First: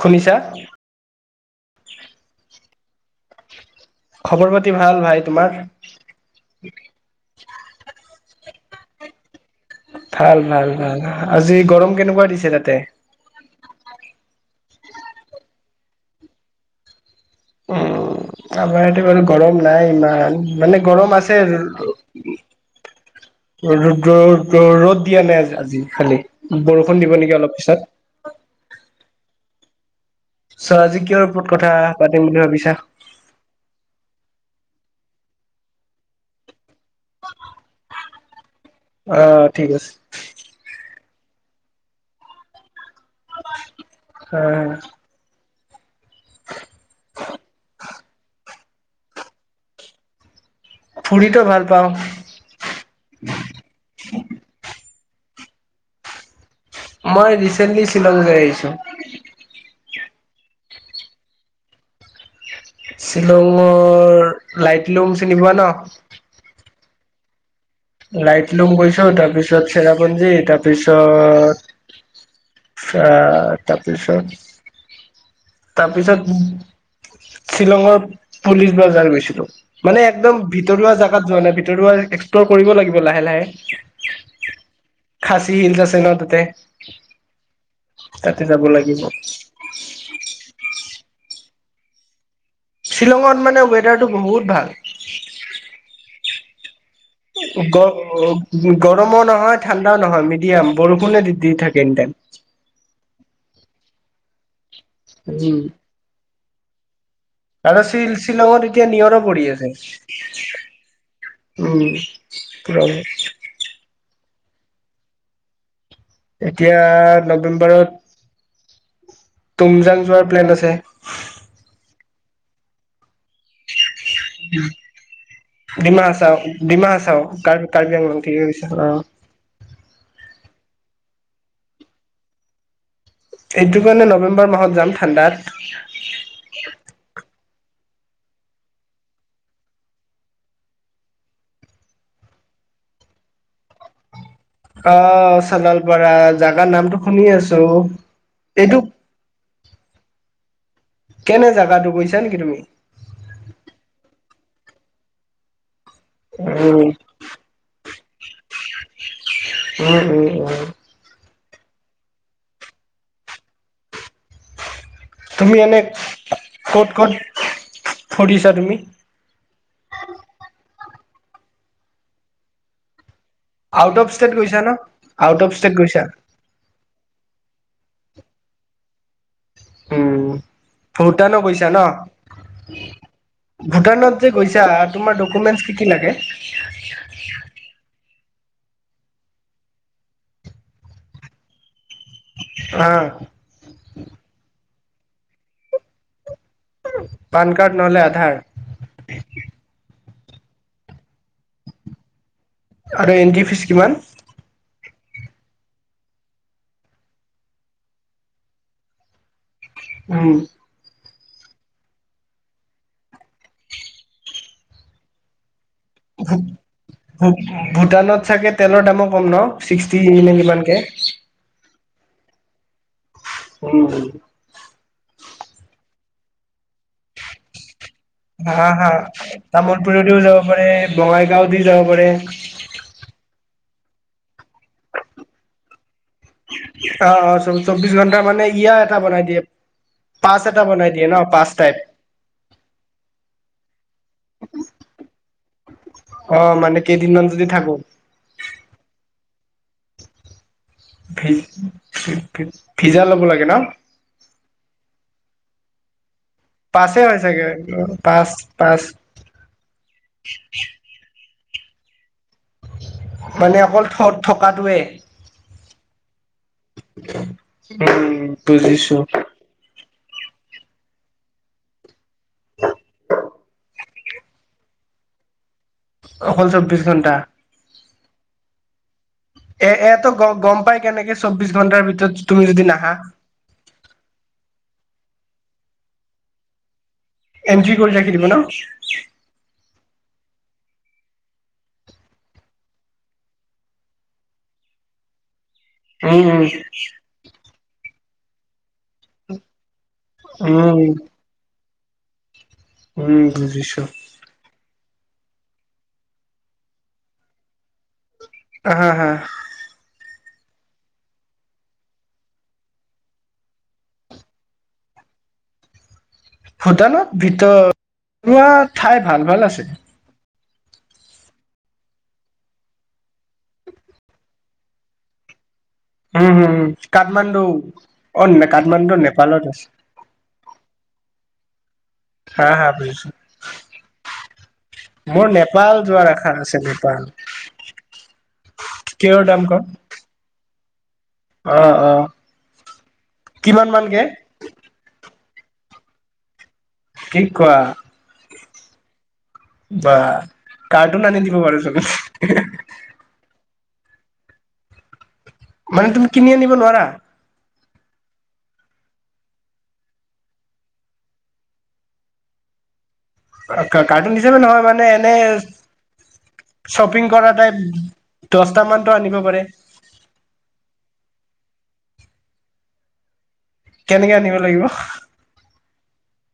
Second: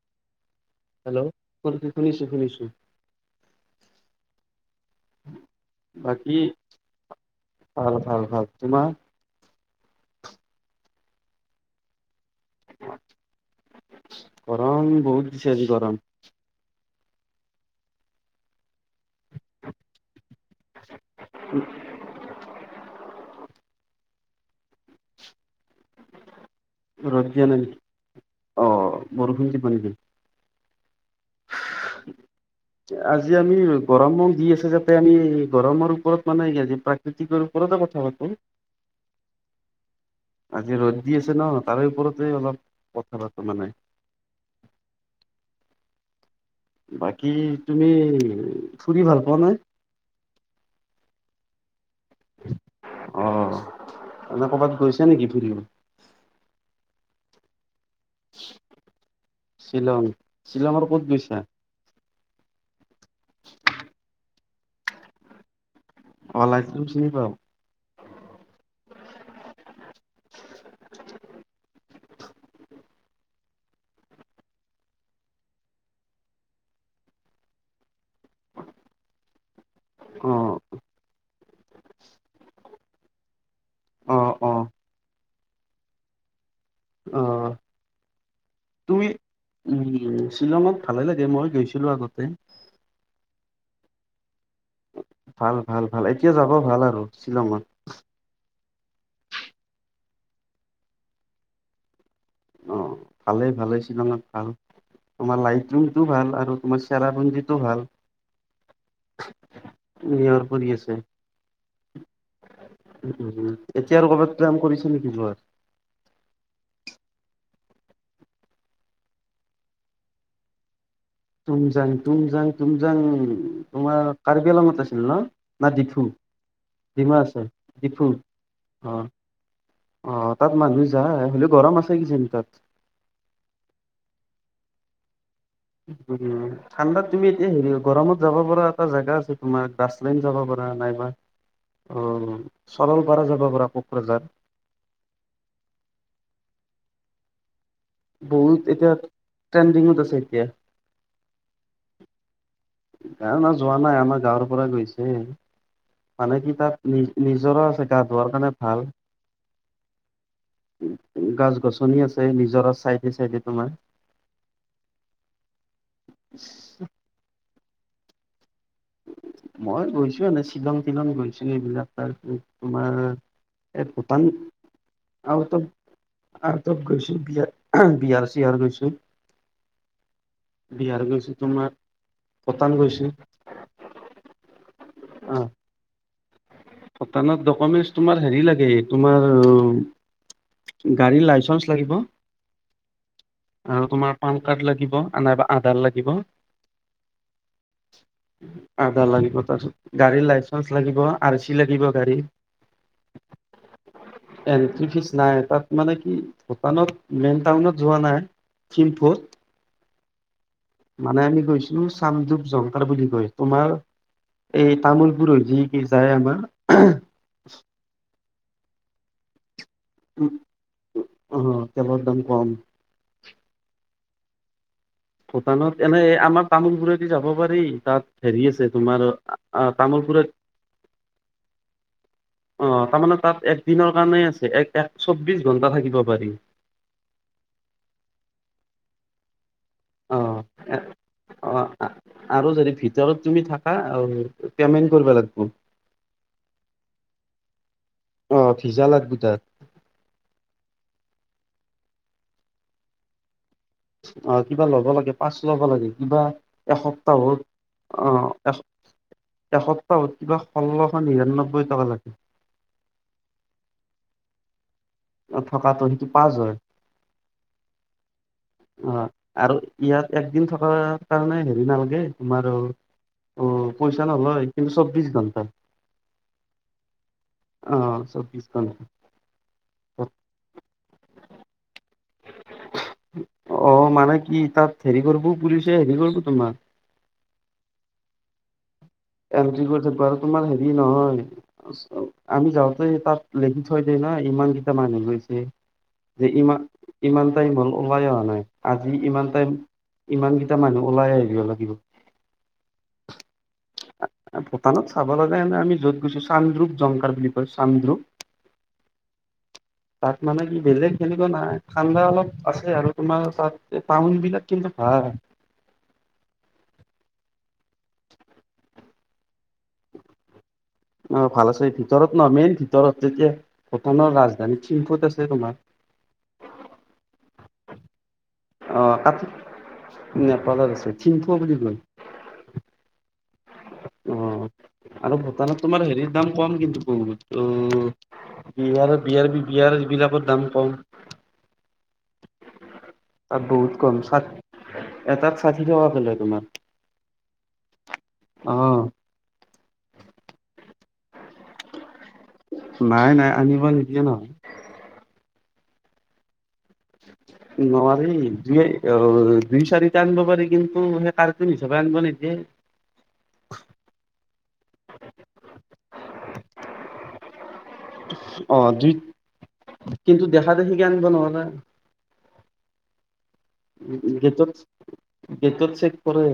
শুনিছা? হেল্লৌ' শুনিছো শুনিছো। খবৰ পাতি ভাল ভাই তোমাৰ? বাকী ভাল ভাল ভাল, তোমাৰ? ভাল ভাল ভাল, আজি গৰম কেনেকুৱা দিছে তাতে? গৰম বহুত দিছে আজি গৰম। উম' আমাৰ- বাৰু গৰম নাই ইমান, মানে গৰম আছে- ৰ ৰ ৰ'দ দিয়া নাই আজি খালি, বৰষুণ দিব নেকি অলপ পিছত। অঁ বৰষুণ দিব নেকি? আৎচ্ছা আজি কিহৰ ওপৰত কথা পাতিম বুলি ভাবিছা? আজি আমি গৰম দি আছে যাতে আমি গৰমৰ ওপৰত মানে আজি প্ৰাক- কৃতিকৰ ওপৰতে কথা পাতিম। অ' ঠিক আছে। আজি ৰ'দ দি আছে ন, তাৰে ওপৰতে অলপ কথা পাতো মানে। হয়। বাকী তুমি ফুৰি ভাল পোৱা নে? ফুৰিতো ভাল পাওঁ। অ' মানে ক'বাত গৈছে নেকি ফুৰিব? মই ৰিচেন্টলি শ্বিলং যাই আহিছো। শ্বিলং শ্বিলঙৰ ক'ত গৈছা? শ্বিলঙৰ লাইট লুম চিনি পোৱা ন। অঁ, লাইট লুম চিনি পাওঁ। লাইট লুম গৈছো তাৰপিছত চেৰাপঞ্জী তাৰপিছত- চা তাপিছত- তাৰ পিছত শ্বিলঙৰ পুলিচ বাজাৰ গৈছিলো। মানে অ একদম ভিতৰুৱা জাগাত যোৱা নাই ভিতৰুৱা এক্সপ্লৰ কৰিব লাগিব লাহে লাহে। অ অ খাচী হিলছ আছে ন তাতে। অঁ' তাতে যাব লাগিব। উম' উম' শ্বিলঙত ভালে লাগে, মই গৈছিলো আগতে। শ্বিলঙত মানে ৱেডাৰটো বহুত ভাল। ভাল ভাল ভাল, এতিয়া যাব ভাল আৰু। শ্বিলঙত গৰমো নহয় ঠাণ্ডাও নহয় মিডিয়াম বৰষুণে দি থাকে একদম। অ ভালে ভালে শ্বিলঙত ভাল, তোমাৰ উম লাইটৰুমতটো ভাল আৰু তোমাৰ চেৰাপুঞ্জী আৰু শিল-শ্বিলঙত এতিয়া নিয়ৰো পৰি আছে। নিয়ৰ পৰি আছে [unintelligible] উম এতিয়া আৰু কবাত [unintelligible] কৰিছে নেকি যোৱা এতিয়া নৱেম্বৰত তুমজং যোৱাৰ প্লেন আছে। তুমযাং, তুমযাং, তুমযাং তোমাৰ কাৰ্বি আলঙত আছিল ন? না ডিমা ডিফু, হাচাও হাচাও ডিমা হাছাও, কাৰ্বি কাৰ্বি ডিফু আংলং ঠিকে কৈছা অ'। অ', তাত মানুহ যায় হলেও গৰম আছে কিজানি তাত। এইটো কাৰণে নৱেম্বৰ মাহত যাম ঠাণ্ডাত। উম, ঠাণ্ডাত তুমি এতিয়া হেৰি গৰমত যাব পৰা এটা জেগা আছে তোমাৰ প্লেইন যাবা পাৰা নাইবা চৰলপাৰা যাব পাৰা কোকৰাঝাৰ। অ', চাৰলপাৰা, জাগাৰ নামটো শুনি আছো। বহুত এইটো এতিয়া ট্ৰেণ্ডিঙত আছে এতিয়া। কেনে জেগাটো গৈছা নেকি তুমি? না না যোৱা নাই আমাৰ গাঁৱৰ পৰা গৈছে। মানে কি তাত উম নি-নিজৰা আছে গা ধোৱাৰ কাৰণে ভাল। উম উম উম গছ গছনি আছে, নিজৰা চাইডে চাইডে তোমাৰ। তুমি এনে ক'ত ক'ত ফুৰিছা তুমি? মই গৈছো এনেই শ্বিলং তিলং গৈছো এইবিলাক তাৰপিছত তোমাৰ এই আউট অফ ভূটান ষ্টেট গৈছা ন, আউট অফ ষ্টেট গৈছা? আউটত গৈছো, বিয়া বিহাৰ চিহাৰ গৈছো। উম বিহাৰ ভূটানো গৈছো গৈছা তোমাৰ, ন পটান গৈছো। ভূটানত যে গৈছা তোমাৰ অ'। ডকুমেন্ট কি কি লাগে? ভূটানত ডকুমেন্টচ তোমাৰ হেৰি লাগে তোমাৰ গাড়ীৰ লাইচেন্ঞ্চ লাগিব। অ'। আৰু তোমাৰ পান কাৰ্ড লাগিব নাইবা আধাৰ লাগিব। পান কাৰ্ড নহলে আধাৰ। আধাৰ লাগিব, তাৰপিছত গাড়ীৰ লাইচেন্ঞ্চ লাগিব, আৰ চি লাগিব গাড়ী আৰু এনট্ৰি ফিজ কিমান? এন্ট্ৰি ফিজ নাই, তাত মানে কি ভূটানত মেইন টাউনত যোৱা নাই। থিম্পুত উম। মানে আমি গৈছিলো চামদুপ জংকাৰ বুলি কৈ তোমাৰ এই তামোল পুৰো যি কি যায় আমাৰ ভূটানত চাগে তেলৰ দামো কম ন ছিক্সটি নে কিমানকে অ', তেলৰ দাম কম। উম। ভূটানত এনেই আমাৰ তামোলপুৰেদি যাব পাৰি তাত হেৰি আছে হা হা তোমাৰ অ তামোলপুৰে দিও তামোলপুৰত যাব পাৰে বঙাইগাঁও দিও যাব পাৰে। অ', তাৰমানে তাত এক দিনৰ কাৰণেই আছে এক এক চৌব্ববিশ ঘণ্টা থাকিব পাৰি। অ', অ', চ-চৌবিশ ঘণ্টা মানে ইয়া এটা বনাই দিয়ে। পাচ এটা অ বনাই দিয়ে ন, পাচ অ', টাইপ। আৰু যদি ভিতৰত তুমি থাকা, পেমেন্ট কৰিব লাগব। অ', মানে কেইদিনমান যদি থাকো। অ ভিজা লাগব তাত ভি ভিজা ল'ব লাগে ন অ কিবা ল'ব লাগে পাচ ল'ব লাগে কিবা পাছে হয় এসপ্তাহত চাগে অ পাচ পাচ এসপ্তাহত কিবা ষোল্ল নিৰান্নব্বৈ টকা লাগে মানে অকল থত থকাটোৱে থকাটো যদি পাছ হয় উম বুজিছো অ', আৰু ইয়াত একদিন থকাৰ কাৰণে হেৰি নালাগে তোমাৰ অ পইচা নলয় কিন্তু চৌ্বিছ ঘণ্টা অকল চৌব্বিশ ঘন্টা অ', চৌবিশ ঘন্টা এ এয়াতো গ গম পাই কেনেকে চৌবিশ ঘণ্টাৰ ভিতৰত তুমি যদি নাহা অ মানে কি তাত হেৰি কৰিবো পুলিচে হেৰি কৰিব তোমাক এনট্ৰি কৰি ৰাখি দিব ন এণ্ট্ৰি কৰোটে বাৰু তোমাৰ হেৰি নহয় আমি যাওঁতে তাত লেখি থৈ দেই ন ইমান কেইটা মানুহ গৈছে যে উম ইমান ইমান টাইম হ'ল ওলাই অহা নাই আজি ইমান টাইম ইমান উম কেইটা মানুহ উম ওলাই আহিব লাগিব উম বুজিছো ভূটানত চাব লগা নাই আমি য'ত গৈছো চাৰোপ জংকাৰ বুলি কৈ চানৰোপ হা হা তাত মানে কি বেলেগ সেনেকুৱা নাই ঠাণ্ডা অলপ আছে আৰু তোমাৰ তাত টাউন বিলাক কিন্তু ভাল ভূটানত ভিতৰত পুৰা ঠাই ভাল ভাল আছে অ ভাল আছে ভিতৰত নহ মেইন ভিতৰত যেতিয়া ভূটানৰ ৰাজধানী থিম্পুত আছে তোমাৰ উম হম কাঠমাণ্ডু অ নে অ কাঠমাণ্ডু ক নেপালত আছে নেপালত আছে থিম্পু বুলি কয় হা হা বুজিছো অ আৰু মোৰ ভূটানত নেপাল তোমাৰ যোৱাৰ হেৰিত আশা দাম কম আছে কিন্তু ত' নেপাল বিয়েৰ কিহৰ বিয়েৰ দাম বি কম বিয়েৰ বিলাকৰ দাম কম অ অ তাত কিমান বহুত মান কম কে চাত এটাত ষাঠি টকাকে লয় তোমাৰ কি কোৱা অ বা কাৰ্টুন আনি দিব পাৰু চবে নাই নাই আনিব নিদিয়ে ন মানে তুমি কিনি আনিব নোৱাৰা [unintelligible] নোৱাৰি দুই অ দুই চাৰিটা আনিব পাৰি কিন্তু সেই কাৰ্টুন হিচাপে আনিব নিদিয়ে কাৰ্টুন হিচাপে নহয় মানে এনে শ্বপিং কৰা টাইপ অ দহটা মানতো দুই আনিব পাৰে কিন্তু দেখা দেখিকে আনিব নোৱাৰে উ কেনেকে আনিব সেটোত লাগিব গেটতত চেক কৰে,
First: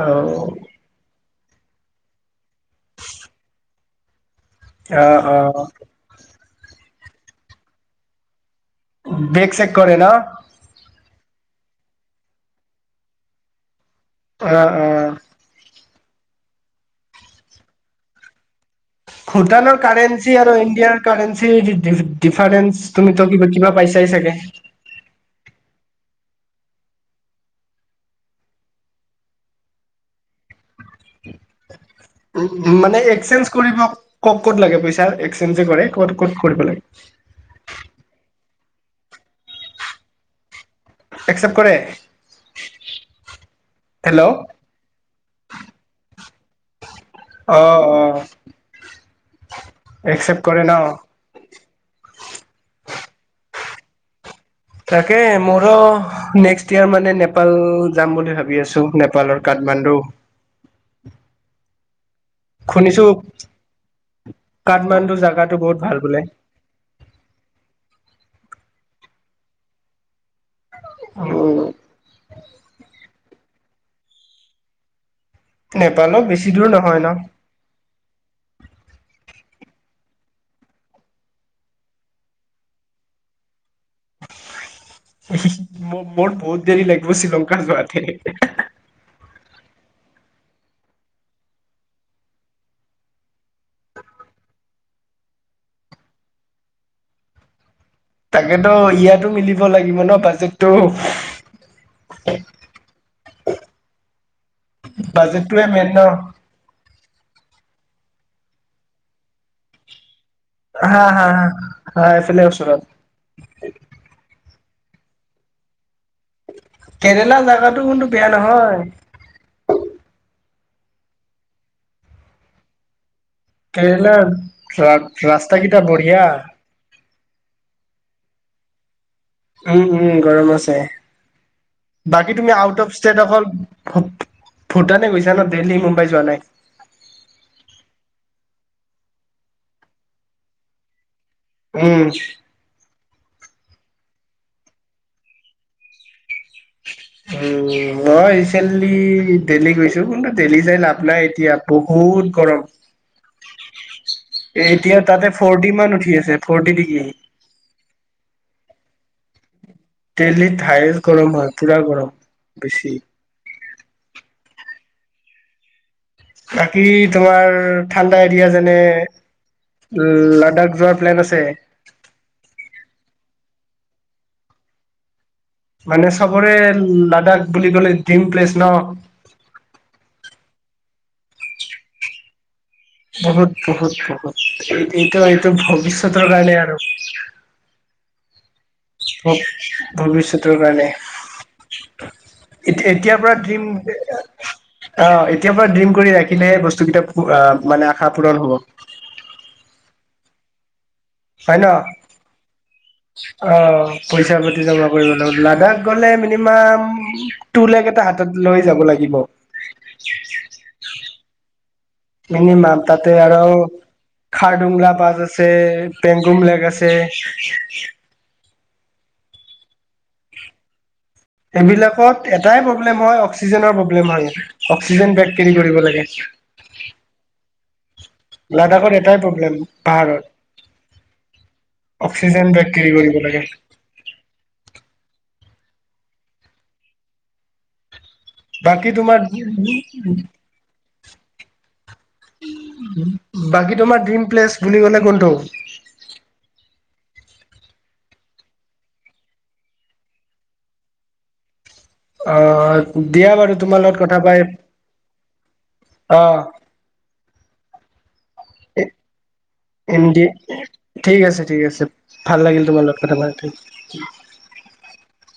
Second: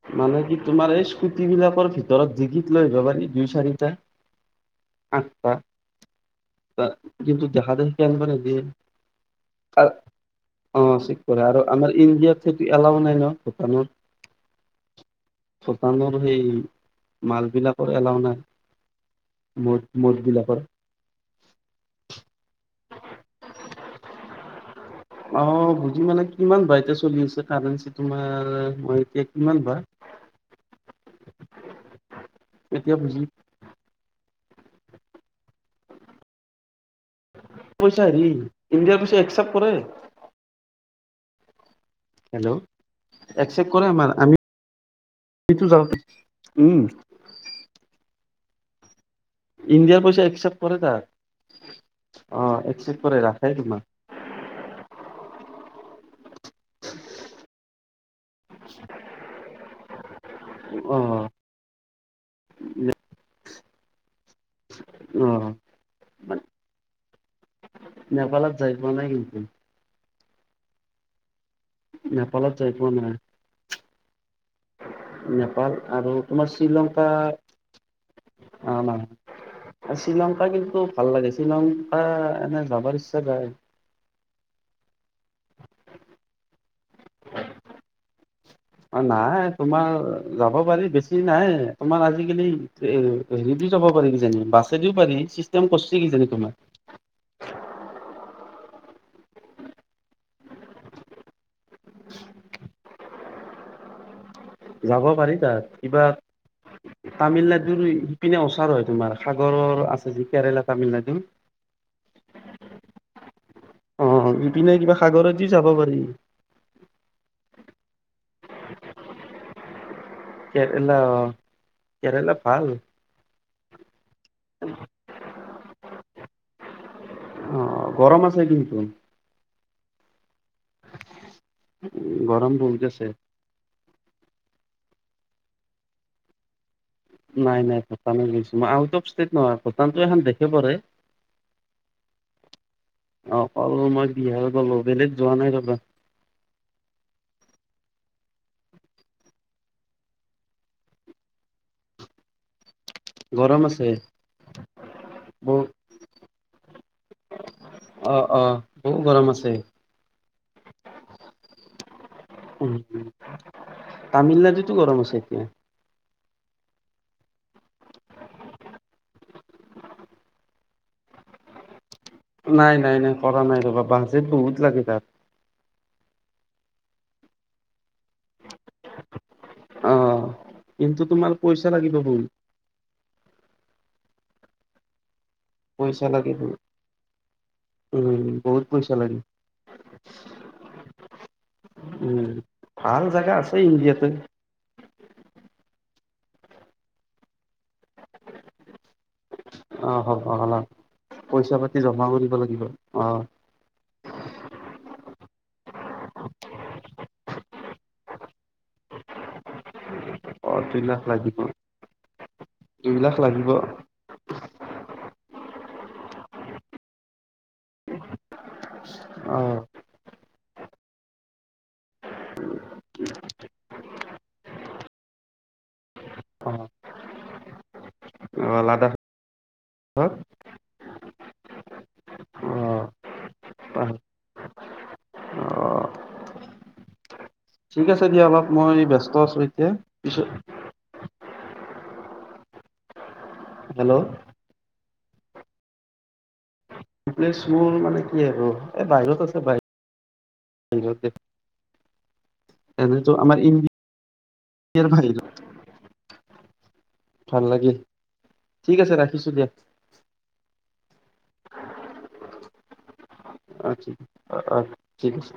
অ মানে কি? তোমাৰ এই স্কুট বিলাকৰ ভিতৰত জিকিত লৈ আহিব পাৰি দুই চাৰিটা। অ আঠটা কিন্তু দেখা দেখি কে আনিব নিদিয়ে। বেগ চেখ কৰে না? অ বেগ চেক কৰে আৰু আমাৰ ইণ্ডিয়াত সেইটো এলাও নাই ন ভূটানত। অ' অ'। শ্বহানৰ সেই মাল বিলাকৰ এলাও নাই। ভূটানৰ মদ মদ কাৰেঞ্চি, আৰু বিলাকৰ ইণ্ডিয়াৰ কাৰেঞ্চিৰ, ডিফাৰেঞ্চ তুমি ত কিবা পাইছাই চাগে? অ বুজি মানে কিমান বাইটে চলি আছে কাৰেঞ্চি তোমাৰ, মই এতিয়া কিমান বা। [unintelligible] [unintelligible] উম এতিয়া মানে বুজি এক্সচেঞ্জ কৰিব ক'ত ক'ত লাগে পইচা, এক্সেঞ্জে যে কৰে, ক'ত ক'ত কৰিব লাগে? পইচা হেৰি, ইণ্ডিয়াৰ পইচা একচেপ্ট কৰে। একচেপ্ট কৰে? হেল্ল' একচেপ্ত কৰে আমাৰ, হেল্ল' আমি যাওঁতে উম। অ'অ'। ইণ্ডিয়াৰ পইচা একচেপ্ট ন কৰে তাত, অ একচেপ্ত কৰে ৰাখে তোমাৰ। তাকে মোৰ। নেক্সট ইয়াৰ মানে নেপাল যাম বুলি ভাবি আছো। নেপালৰ কাঠমাণ্ডু। অ। শুনিছো, কাঠমাণ্ডু অ জাগাটো বহুত ভাল বোলে। নেপালত যাই পোৱা নাই কিন্তু। অ। নেপালত যায় পোৱা নাই। নেপাল আৰু নেপালো তোমাৰ বেছি দূৰ নহয় শ্ৰীলংকা ন অ না। শ্ৰীলংকা কিন্তু ভাল লাগে, শ্ৰীলংকা এনে যাব ইচ্ছা যায়। মোৰ বহুত দেৰি লাগিব শ্ৰীলংকাৰ যোৱাতে। অ নাই তোমাৰ যাব পাৰি, বেছি নাই তোমাৰ আজিকালি এ হেৰি দি যাব পাৰি কিজানি, বাছে দিও পাৰি, চিষ্টেম কৰচি কিজানি তোমাৰ। তাকেতো ইয়াতো মিলিব লাগিব ন বাজেটটো। [unintelligible] যাব পাৰি তাত, বাজেটটোৱে মেইন ন কিবা। তামিলনাডুৰ ইপিনে ওচৰ হয় তোমাৰ, সাগৰৰ আছে যি কেৰেলা। হা, তামিলনাডু হা, হা এইফালে ওচৰত। অঁ ইপিনে কিবা সাগৰে দি যাব পাৰি। কেৰেলা জোগাটো কিন্তু বেয়া নহয়। কেৰেল, কেৰেলা ভাল। কেৰেলাৰ, ৰাস্তা কিটা বঢ়িয়া। অ গৰম আছে কিন্তু। উম' উম' গৰম আছে, বাকী তুমি গৰম আউট বহুত অফ আছে ষ্টেট অকল। ভূটানে গৈছা ন, দেল্হী মুম্বাই যোৱা নাই? নাই নাই ভটান গৈছো মই, আউট অফ ষ্টেট নহয়, ভূটানতো এখন দেশে পৰে। উম। অকল মই বিহাৰত গ'লোঁ, বেলেগ যোৱা নাই ৰবা। [inaudible] উম মই ৰিচেণ্টলি দেলহী গৈছো, কিন্তু দেলহী যায় লাভ নাই এতিয়া, বহুত গৰম। [inaudible] আছে এতিয়া তাতে বহুত ফৰ্টি মান উঠি আছে, ফৰ্টি ডিগ্ৰী। অ' অ' বহুত গৰম আছে। দেলহীত হায়েষ্ট গৰম হয়, পুৰা গৰম, উম বেছি। তামিলনাডুতো গৰম আছে এতিয়া। বাকী তোমাৰ ঠাণ্ডা এৰিয়া যেনে উ, লাডাখ যোৱাৰ প্লেন আছে? নাই নাই নাই, কৰা নাই ৰ'বা, বাজেট বহুত লাগে তাত। মানে চবৰে লাডাখ বুলি ক'লে ড্ৰিম প্লেচ ন'। অ' কিন্তু তোমাৰ পইচা লাগিব বহুত। বহুত বহুত বহুত, এইটো এইটো পইচা ভৱিষ্যতৰ লাগিব কাৰণে আৰু। উম বহুত পইচা লাগে ভৱ-ভৱিষ্যতৰ কাৰণে। উম এতিয়া ভাল এতিয়াৰ জেগা পৰা আছে ড্ৰীম ইণ্ডিয়াতে অ' এতিয়াৰ পৰা ড্ৰীম কৰি ৰাখিলেহে বস্তু কেইটা মানে আশা পূৰণ হ'ব। অ' হ'ব হ'লেও হয় পইচা পাতি ন জমা কৰিব লাগিব। অ'। অ' পইচা পাতি জমা কৰিব লাগিব। লাডাখ গ'লে মিনিমাম টু লেক এটা হাতত লৈ যাব লাগিব। অ' দুই লাখ লাগিব। মিনিমাম দুই তাতে লাখ লাগিব আৰু খাৰডোংলা পাছ আছে, পেংগুম লেক আছে অ'। সেইবিলাকত এটাই প্ৰব্লেম হয়, অক্সিজেনৰ প্ৰব্লেম হয়। অক্সিজেন বেগ কেৰি কৰিব লাগে। অ লাডাখৰ লাডাখত এটাই প্ৰব্লেম পাহাৰৰ। অক্সিজেন বেগ কেৰি কৰিব লাগে। অ অ' ঠিক আছে দিয়া অলপ মই বাকী ব্যস্ত তোমাৰ আছোঁ এতিয়া, পিছ বাকী হেল্ল' তোমাৰ ড্ৰিম প্লেচ বুলি ক'লে কোনটো? ড্ৰিম প্লেছ মোৰ মানে কি আৰু এই বাহিৰত আছে। বাহ [unintelligible] অ' এনেতো দিয়া আমাৰ বাৰু ইণ্ডিয়াৰ তোমাৰ লগত কথা পাই, বাহিৰত অ'। ভাল লাগিল, ঠিক আছে ৰাখিছোঁ দিয়া। এন দি, ঠিক আছে ঠিক আছে ভাল লাগিল তোমাৰ লগত কথা পা [unintelligible] ঠিক আছে।